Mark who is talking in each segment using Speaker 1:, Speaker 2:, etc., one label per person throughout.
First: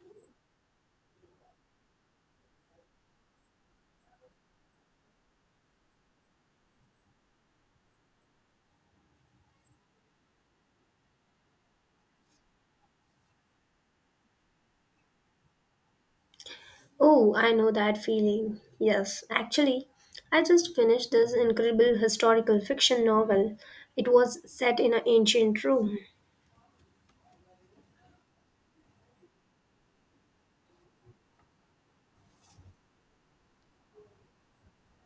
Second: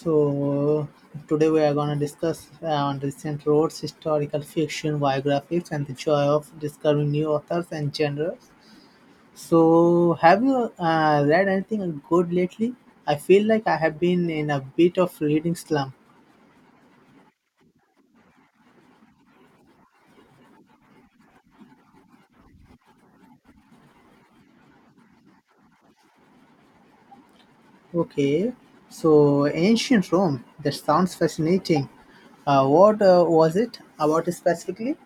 Speaker 1: So today we are going to discuss on recent roads, historical fiction, biographies, and the joy of discovering new authors and genres. So have you read anything good lately? I feel like I have been in a bit of reading slump.
Speaker 2: Oh, I know that feeling. Yes, actually, I just finished this incredible historical fiction novel. It was set in an ancient Rome.
Speaker 1: Okay, so ancient Rome. That sounds fascinating. What was it about specifically?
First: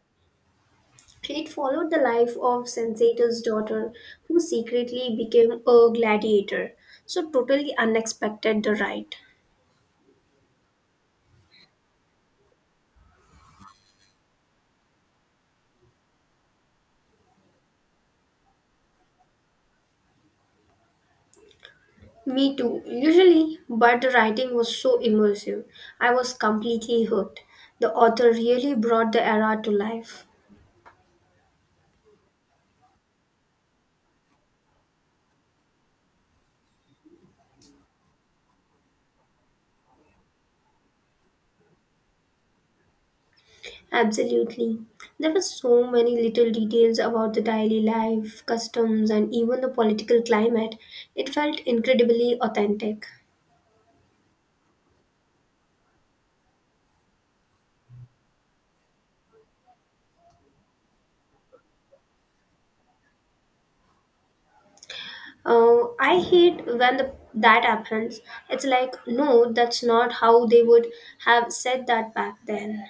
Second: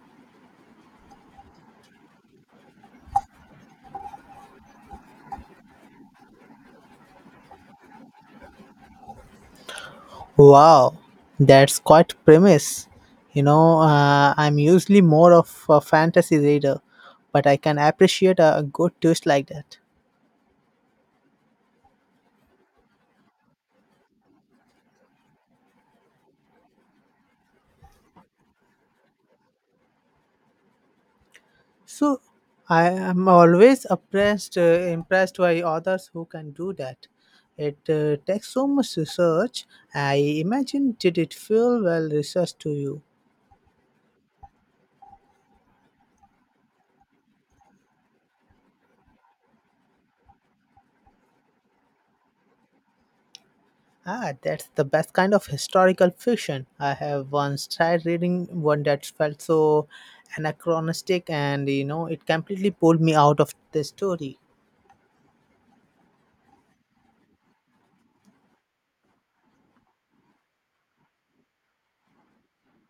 Speaker 2: It followed the life of Sensator's daughter, who secretly became a gladiator. So, totally unexpected, the ride.
Speaker 1: Wow, that's quite premise. You know, I'm usually more of a fantasy reader, but I can appreciate a good twist like that.
Speaker 2: Me too, usually, but the writing was so immersive. I was completely hooked. The author really brought the era to life.
Speaker 1: So, I am always impressed by authors who can do that. It takes so much research. I imagine, did it feel well researched to you?
Speaker 2: Absolutely. There were so many little details about the daily life, customs, and even the political climate. It felt incredibly authentic.
Speaker 1: Ah, that's the best kind of historical fiction. I have once tried reading one that felt so anachronistic, and you know it completely pulled me out of the story.
Speaker 2: Oh, I hate when that happens. It's like, no, that's not how they would have said that back then.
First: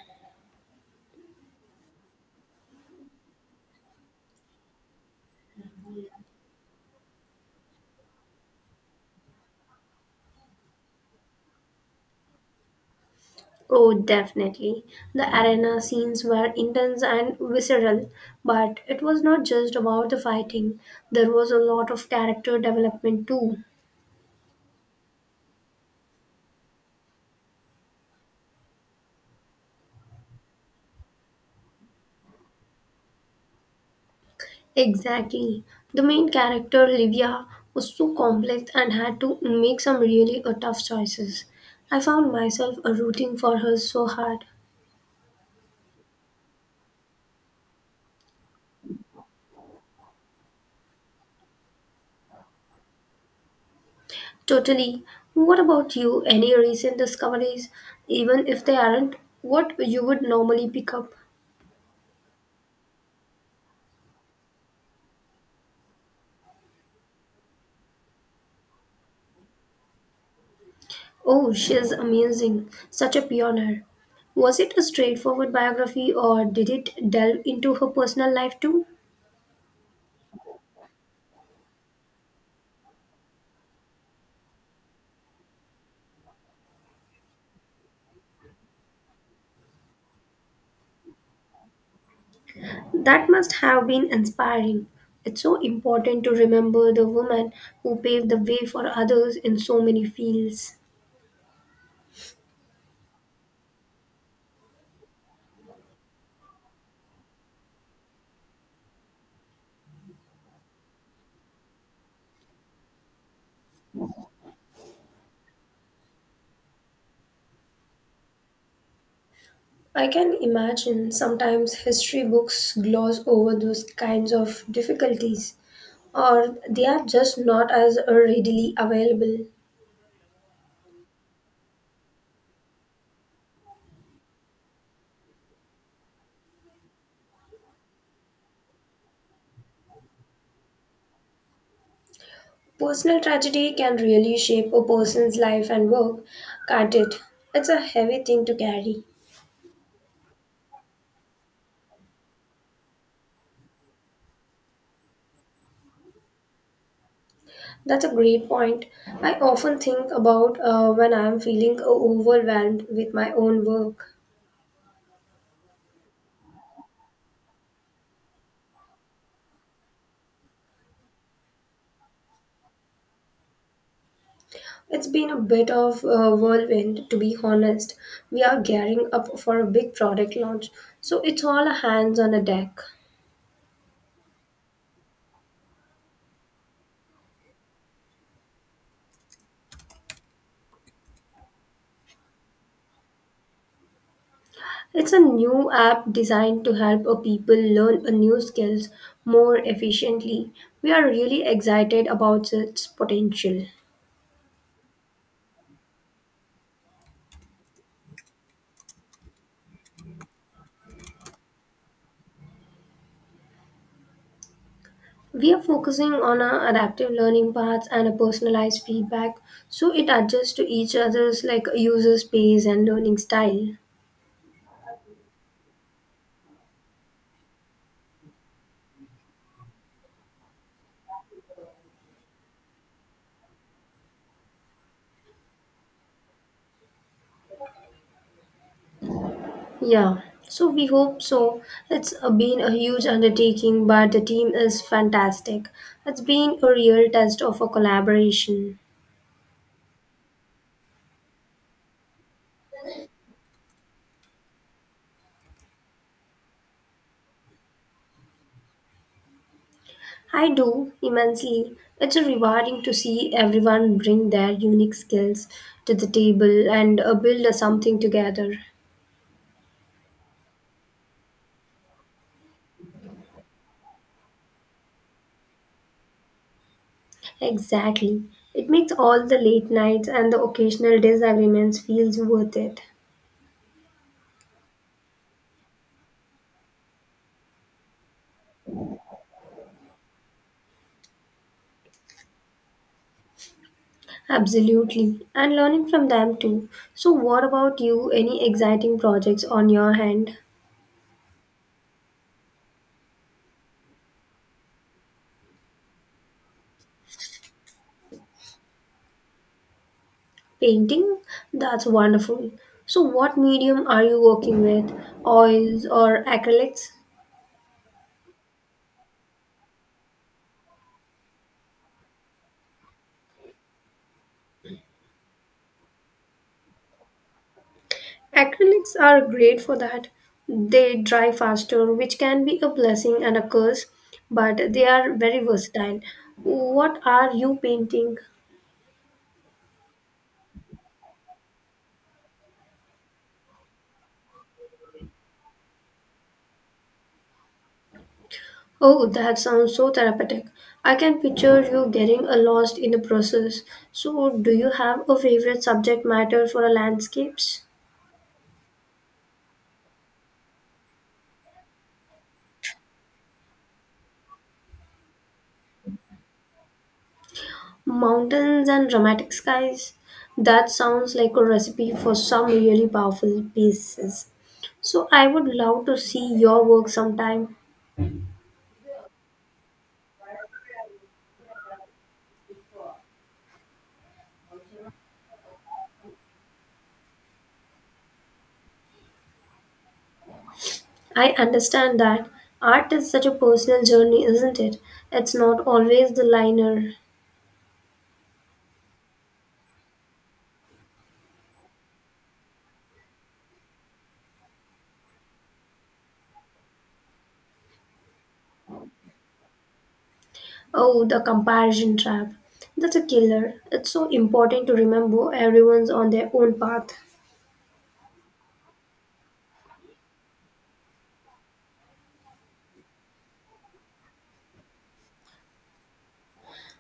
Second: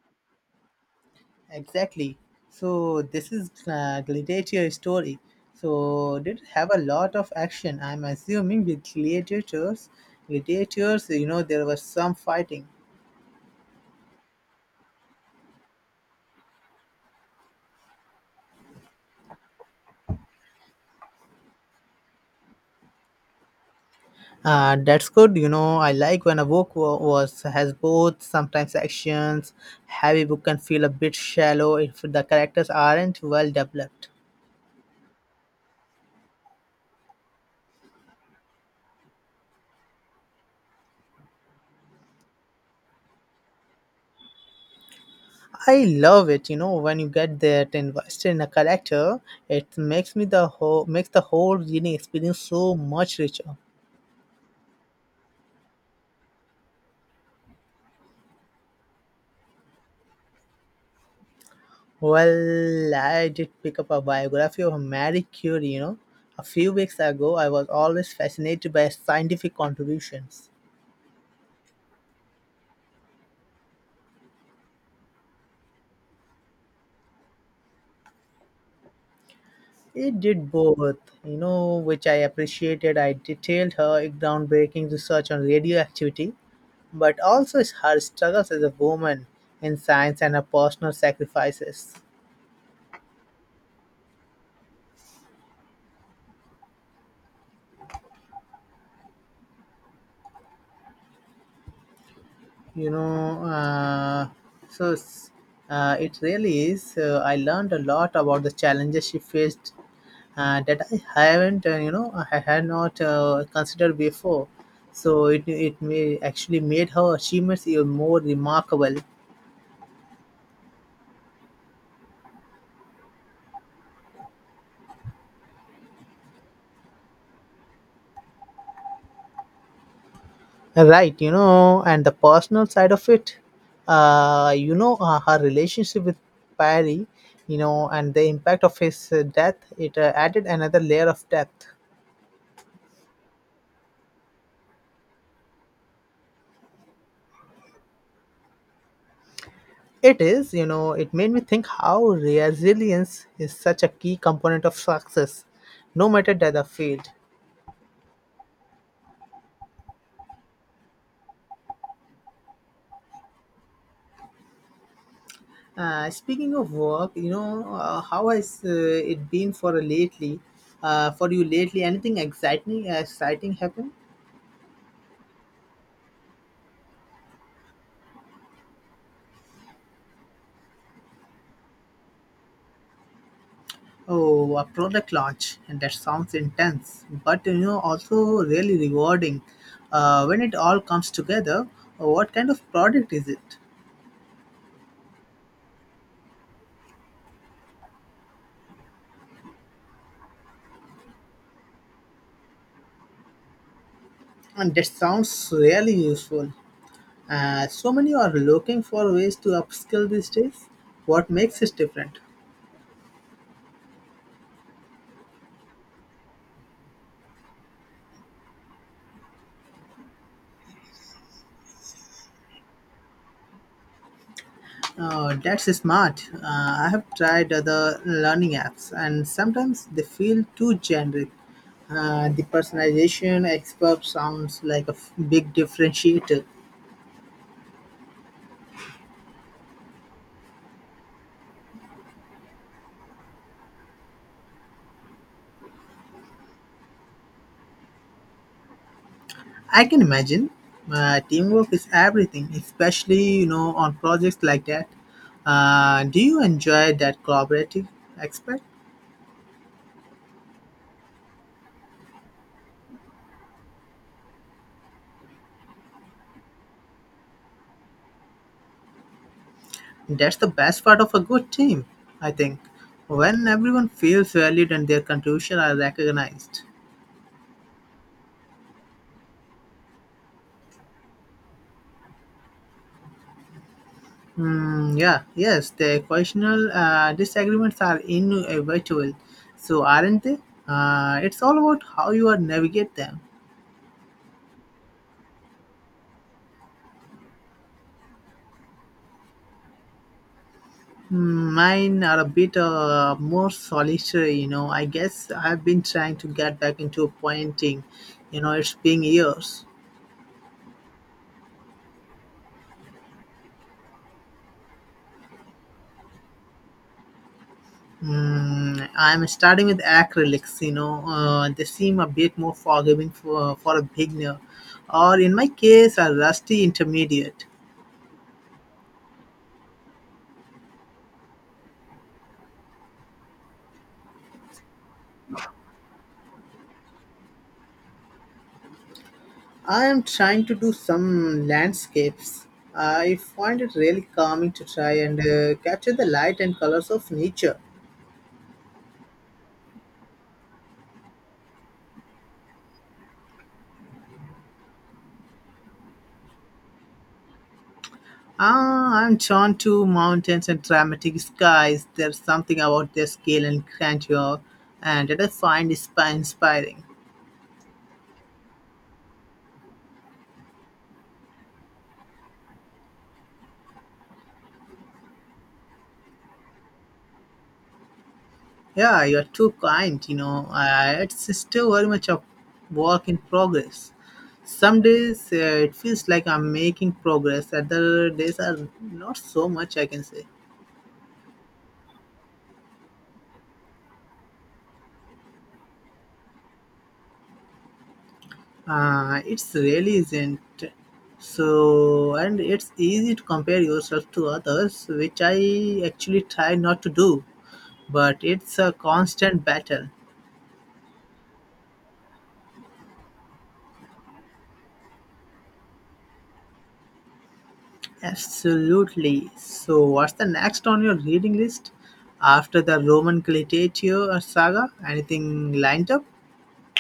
Speaker 1: Exactly. So this is gladiator story. So did it have a lot of action. I'm assuming with gladiators, you know there was some fighting.
Speaker 2: Oh, definitely. The arena scenes were intense and visceral, but it was not just about the fighting. There was a lot of character development too.
Speaker 1: That's good. You know, I like when a book wa- was has both. Sometimes actions heavy book can feel a bit shallow if the characters aren't well developed.
Speaker 2: Exactly. The main character, Livia, was so complex and had to make some really tough choices. I found myself rooting for her so hard.
Speaker 1: I love it. You know, when you get that invested in a character, it makes me the whole makes the whole reading experience so much richer.
Speaker 2: Totally. What about you? Any recent discoveries, even if they aren't what you would normally pick up?
Speaker 1: Well, I did pick up a biography of Marie Curie. You know, a few weeks ago, I was always fascinated by her scientific contributions.
Speaker 2: Oh, she's amazing. Such a pioneer. Was it a straightforward biography or did it delve into her personal life too?
Speaker 1: It did both, you know, which I appreciated. I detailed her groundbreaking research on radioactivity, but also her struggles as a woman in science and her personal sacrifices.
Speaker 2: That must have been inspiring. It's so important to remember the women who paved the way for others in so many fields.
Speaker 1: You know, uh, so s- it really is. I learned a lot about the challenges she faced that I haven't, I had not considered before. So it may actually made her achievements even more remarkable.
Speaker 2: I can imagine sometimes history books gloss over those kinds of difficulties, or they are just not as readily available.
Speaker 1: Right, you know, and the personal side of it, her relationship with Perry, you know, and the impact of his death, it added another layer of depth.
Speaker 2: Personal tragedy can really shape a person's life and work, can't it? It's a heavy thing to carry.
Speaker 1: It is, you know, it made me think how resilience is such a key component of success, no matter the field.
Speaker 2: That's a great point. I often think about when I'm feeling overwhelmed with my own work.
Speaker 1: Speaking of work, you know, how has it been for lately? For you lately, anything exciting happened?
Speaker 2: It's been a bit of a whirlwind, to be honest. We are gearing up for a big product launch, so it's all hands on a deck.
Speaker 1: Oh, a product launch, and that sounds intense, but you know, also really rewarding. When it all comes together, what kind of product is it?
Speaker 2: It's a new app designed to help people learn a new skills more efficiently. We are really excited about its potential.
Speaker 1: And that sounds really useful. So many are looking for ways to upskill these days. What makes it different?
Speaker 2: We are focusing on our adaptive learning paths and a personalized feedback so it adjusts to each other's like user space and learning style.
Speaker 1: Oh, that's smart. I have tried other learning apps, and sometimes they feel too generic. The personalization expert sounds like a big differentiator.
Speaker 2: Yeah, so we hope so. It's been a huge undertaking, but the team is fantastic. It's been a real test of a collaboration.
Speaker 1: I can imagine. Teamwork is everything, especially you know on projects like that. Do you enjoy that collaborative aspect?
Speaker 2: I do immensely. It's a rewarding to see everyone bring their unique skills to the table and build a something together.
Speaker 1: That's the best part of a good team, I think. When everyone feels valued and their contribution are recognized.
Speaker 2: Exactly. It makes all the late nights and the occasional disagreements feels worth it.
Speaker 1: Hmm. Yeah, yes, the occasional disagreements are inevitable, so aren't they? It's all about how you are navigate them.
Speaker 2: Absolutely. And learning from them too. So what about you? Any exciting projects on your hand?
Speaker 1: Mine are a bit more solitary, you know. I guess I've been trying to get back into painting, you know, it's been years.
Speaker 2: Painting? That's wonderful. So what medium are you working with? Oils or acrylics?
Speaker 1: I'm starting with acrylics, you know, they seem a bit more forgiving for a beginner, or in my case, a rusty intermediate.
Speaker 2: Acrylics are great for that. They dry faster, which can be a blessing and a curse, but they are very versatile. What are you painting?
Speaker 1: I am trying to do some landscapes. I find it really calming to try and capture the light and colors of nature.
Speaker 2: Oh, that sounds so therapeutic. I can picture you getting lost in the process. So, do you have a favorite subject matter for landscapes?
Speaker 1: Ah, I'm drawn to mountains and dramatic skies. There's something about their scale and grandeur, and that I find is inspiring.
Speaker 2: Mountains and dramatic skies? That sounds like a recipe for some really powerful pieces. So, I would love to see your work sometime.
Speaker 1: Yeah, you're too kind. You know, I, it's still very much a work in progress. Some days it feels like I'm making progress. Other days are not so much. I can say.
Speaker 2: I understand that art is such a personal journey, isn't it? It's not always the liner.
Speaker 1: It's really isn't so, and it's easy to compare yourself to others, which I actually try not to do, but it's a constant battle.
Speaker 2: Oh, the comparison trap. That's a killer. It's so important to remember everyone's on their own path.
Speaker 1: Absolutely. So what's the next on your reading list after the Roman gladiator saga, anything lined up?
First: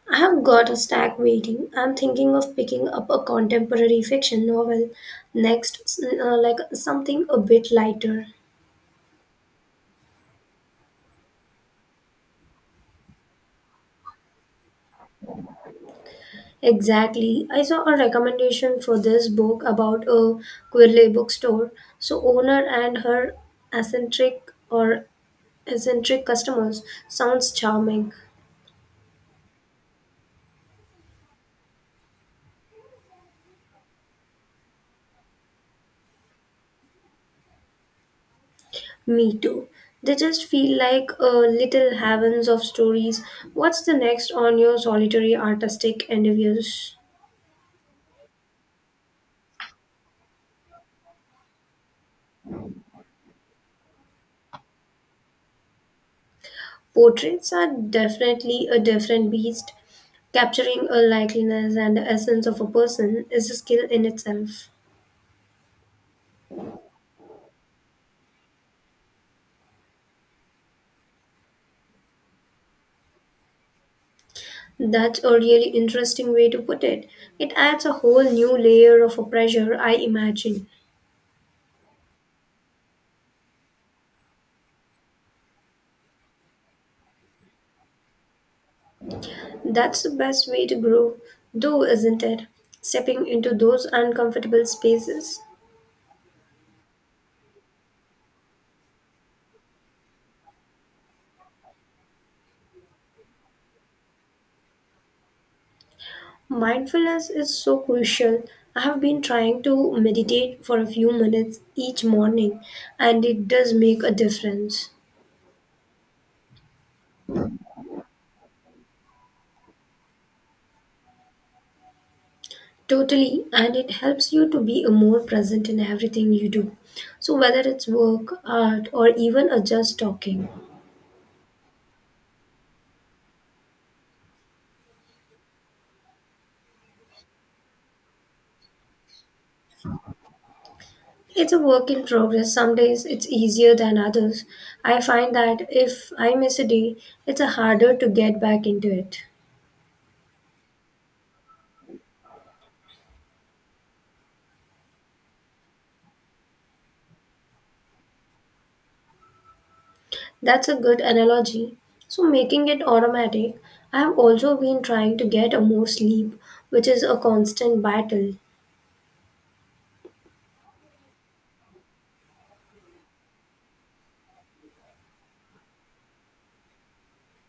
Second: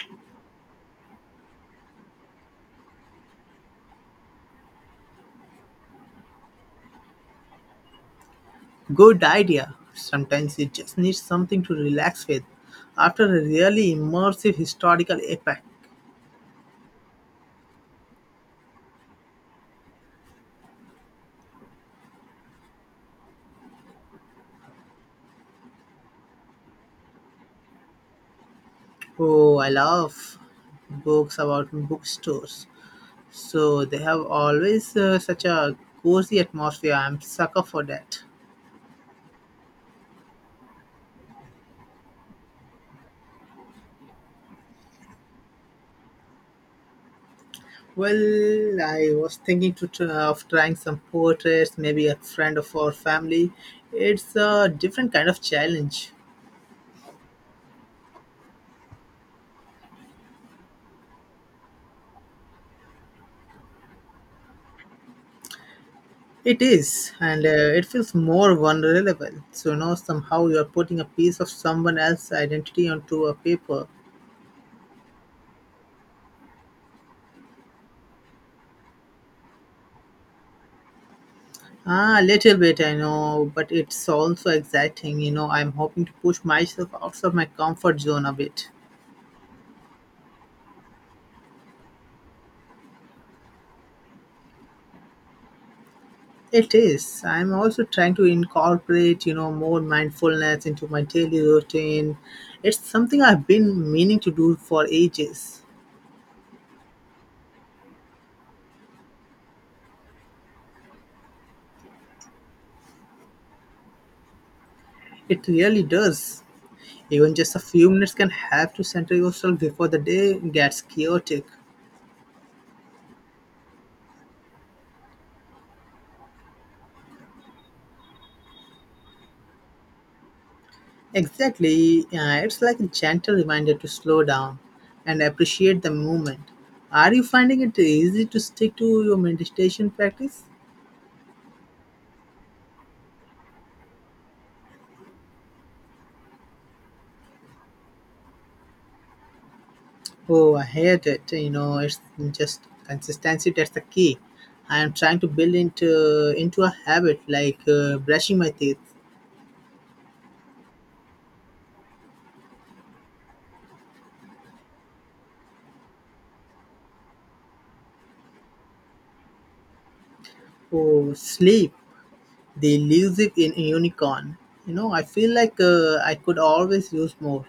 Speaker 2: I have got a stack waiting. I'm thinking of picking up a contemporary fiction novel next, like something a bit lighter.
Speaker 1: Good idea. Sometimes you just need something to relax with after a really immersive historical epic.
Speaker 2: Exactly. I saw a recommendation for this book about a Quirley bookstore. So owner and her eccentric or eccentric customers sounds charming.
Speaker 1: Oh, I love books about bookstores. So they have always such a cozy atmosphere. I'm sucker for that.
Speaker 2: Me too. They just feel like little heavens of stories. What's the next on your solitary artistic endeavors?
Speaker 1: Well, I was of trying some portraits, maybe a friend of our family. It's a different kind of challenge.
Speaker 2: Portraits are definitely a different beast. Capturing a likeliness and the essence of a person is a skill in itself.
Speaker 1: It is, and it feels more vulnerable. So now somehow you are putting a piece of someone else's identity onto a paper.
Speaker 2: That's a really interesting way to put it. It adds a whole new layer of a pressure, I imagine.
Speaker 1: Ah, a little bit, I know, but it's also exciting. You know, I'm hoping to push myself outside my comfort zone a bit.
Speaker 2: That's the best way to grow, though, isn't it? Stepping into those uncomfortable spaces.
Speaker 1: It is. I'm also trying to incorporate, you know, more mindfulness into my daily routine. It's something I've been meaning to do for ages.
Speaker 2: Mindfulness is so crucial. I have been trying to meditate for a few minutes each morning, and it does make a difference.
Speaker 1: It really does. Even just a few minutes can help to center yourself before the day gets chaotic.
Speaker 2: Totally, and it helps you to be a more present in everything you do. So, whether it's work, art, or even a just talking,
Speaker 1: Exactly. Yeah, it's like a gentle reminder to slow down and appreciate the moment. Are you finding it easy to stick to your meditation practice?
Speaker 2: it's a work in progress. Some days it's easier than others. I find that if I miss a day, it's harder to get back into it.
Speaker 1: Oh, I hate it. You know, it's just consistency that's the key. I am trying to build into a habit like brushing my teeth.
Speaker 2: That's a good analogy. So, making it automatic, I have also been trying to get a more sleep, which is a constant battle.
Speaker 1: Oh, sleep, the elusive in unicorn. You know, I feel like I could always use more.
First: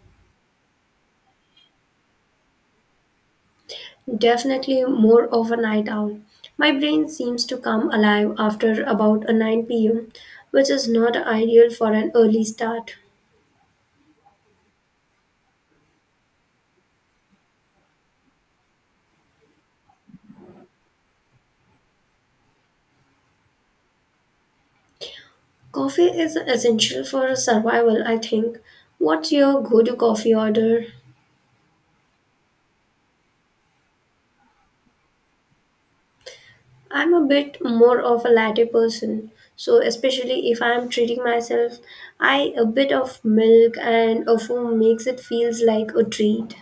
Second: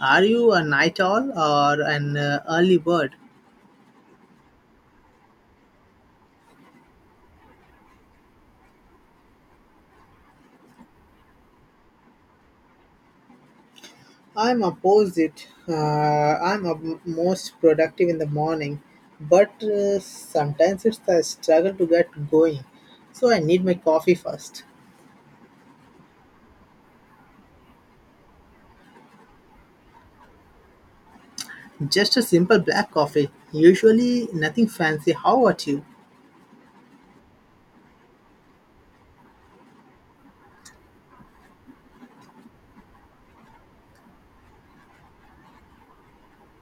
Speaker 1: Are you a night owl or an early bird?
Speaker 2: Definitely more of a night owl. My brain seems to come alive after about a 9 p.m., which is not ideal for an early start.
Speaker 1: I'm opposite. I'm most productive in the morning, but sometimes it's a struggle to get going. So I need my coffee first.
Speaker 2: Coffee is essential for survival, I think. What's your go to coffee order?
Speaker 1: Just a simple black coffee. Usually nothing fancy. How about you?
Speaker 2: I'm a bit more of a latte person, so especially if I'm treating myself, I a bit of milk and a foam makes it feels like a treat.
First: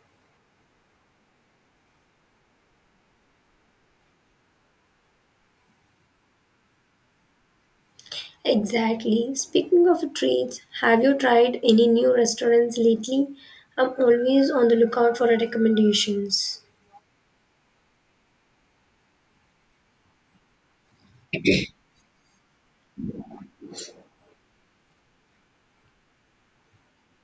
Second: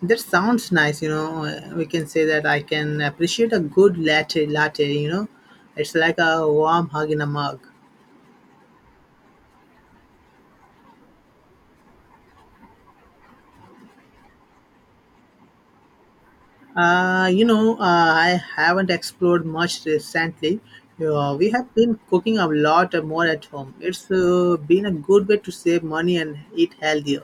Speaker 1: That sounds nice. You know, we can say that I can appreciate a good latte. You know, it's like a warm hug in a mug.
Speaker 2: Exactly. Speaking of treats, have you tried any new restaurants lately? I'm always on the lookout for recommendations.
Speaker 1: Uh, you know, uh, I haven't explored much recently. We have been cooking a lot more at home. It's been a good way to save money and eat healthier.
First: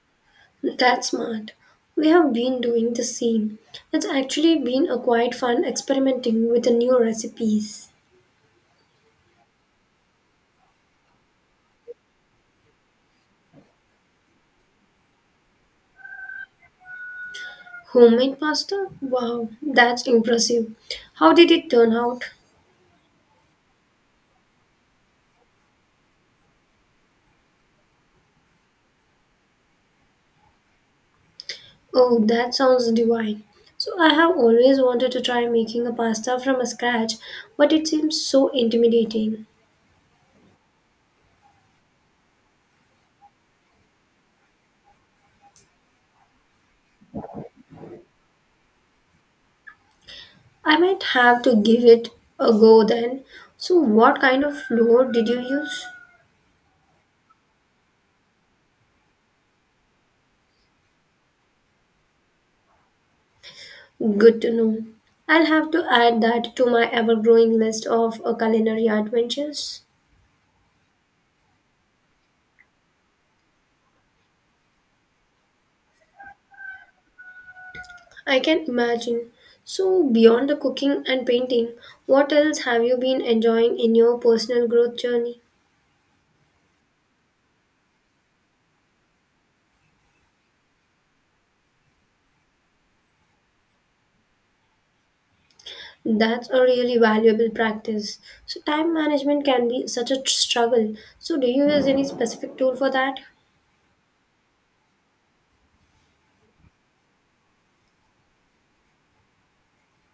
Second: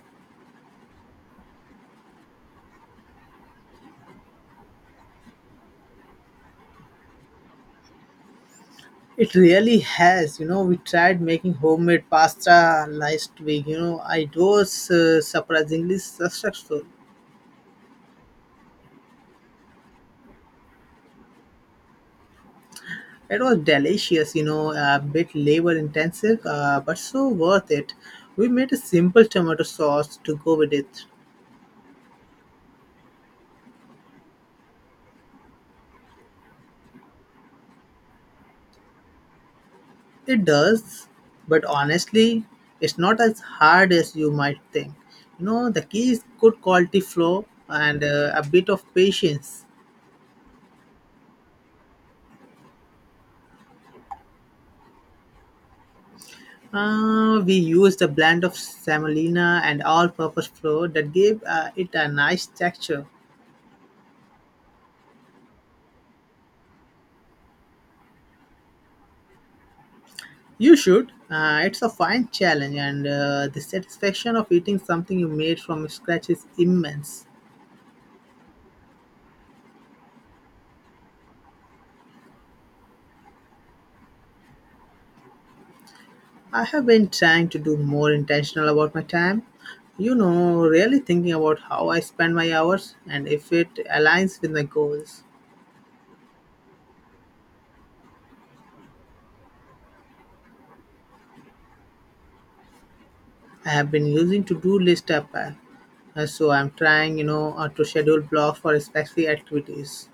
Speaker 2: That's smart. We have been doing the same. It's actually been a quite fun experimenting with the new recipes.
Speaker 1: It really has. You know, we tried making homemade pasta last week. You know, it was surprisingly successful.
Speaker 2: Homemade pasta? Wow, that's impressive. How did it turn out?
Speaker 1: It was delicious, you know, a bit labor intensive, but so worth it. We made a simple tomato sauce to go with it.
Speaker 2: Oh, that sounds divine. So, I have always wanted to try making a pasta from scratch, but it seems so intimidating.
Speaker 1: It does, but honestly, it's not as hard as you might think. You know, the key is good quality flow and a bit of patience.
Speaker 2: I might have to give it a go then. So, what kind of flour did you use?
Speaker 1: We used a blend of semolina and all-purpose flour that gave it a nice texture.
Speaker 2: Good to know. I'll have to add that to my ever growing list of culinary adventures.
Speaker 1: You should. It's a fine challenge, and the satisfaction of eating something you made from scratch is immense.
Speaker 2: I can imagine. So, beyond the cooking and painting, what else have you been enjoying in your personal growth journey?
Speaker 1: I have been trying to do more intentional about my time. You know, really thinking about how I spend my hours and if it aligns with my goals.
Speaker 2: That's a really valuable practice. So, time management can be such a struggle. So, do you use any specific tool for that?
Speaker 1: I have been using to-do list app, so I'm trying, you know, to schedule blocks for specific activities.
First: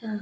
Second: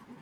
Speaker 2: Yeah.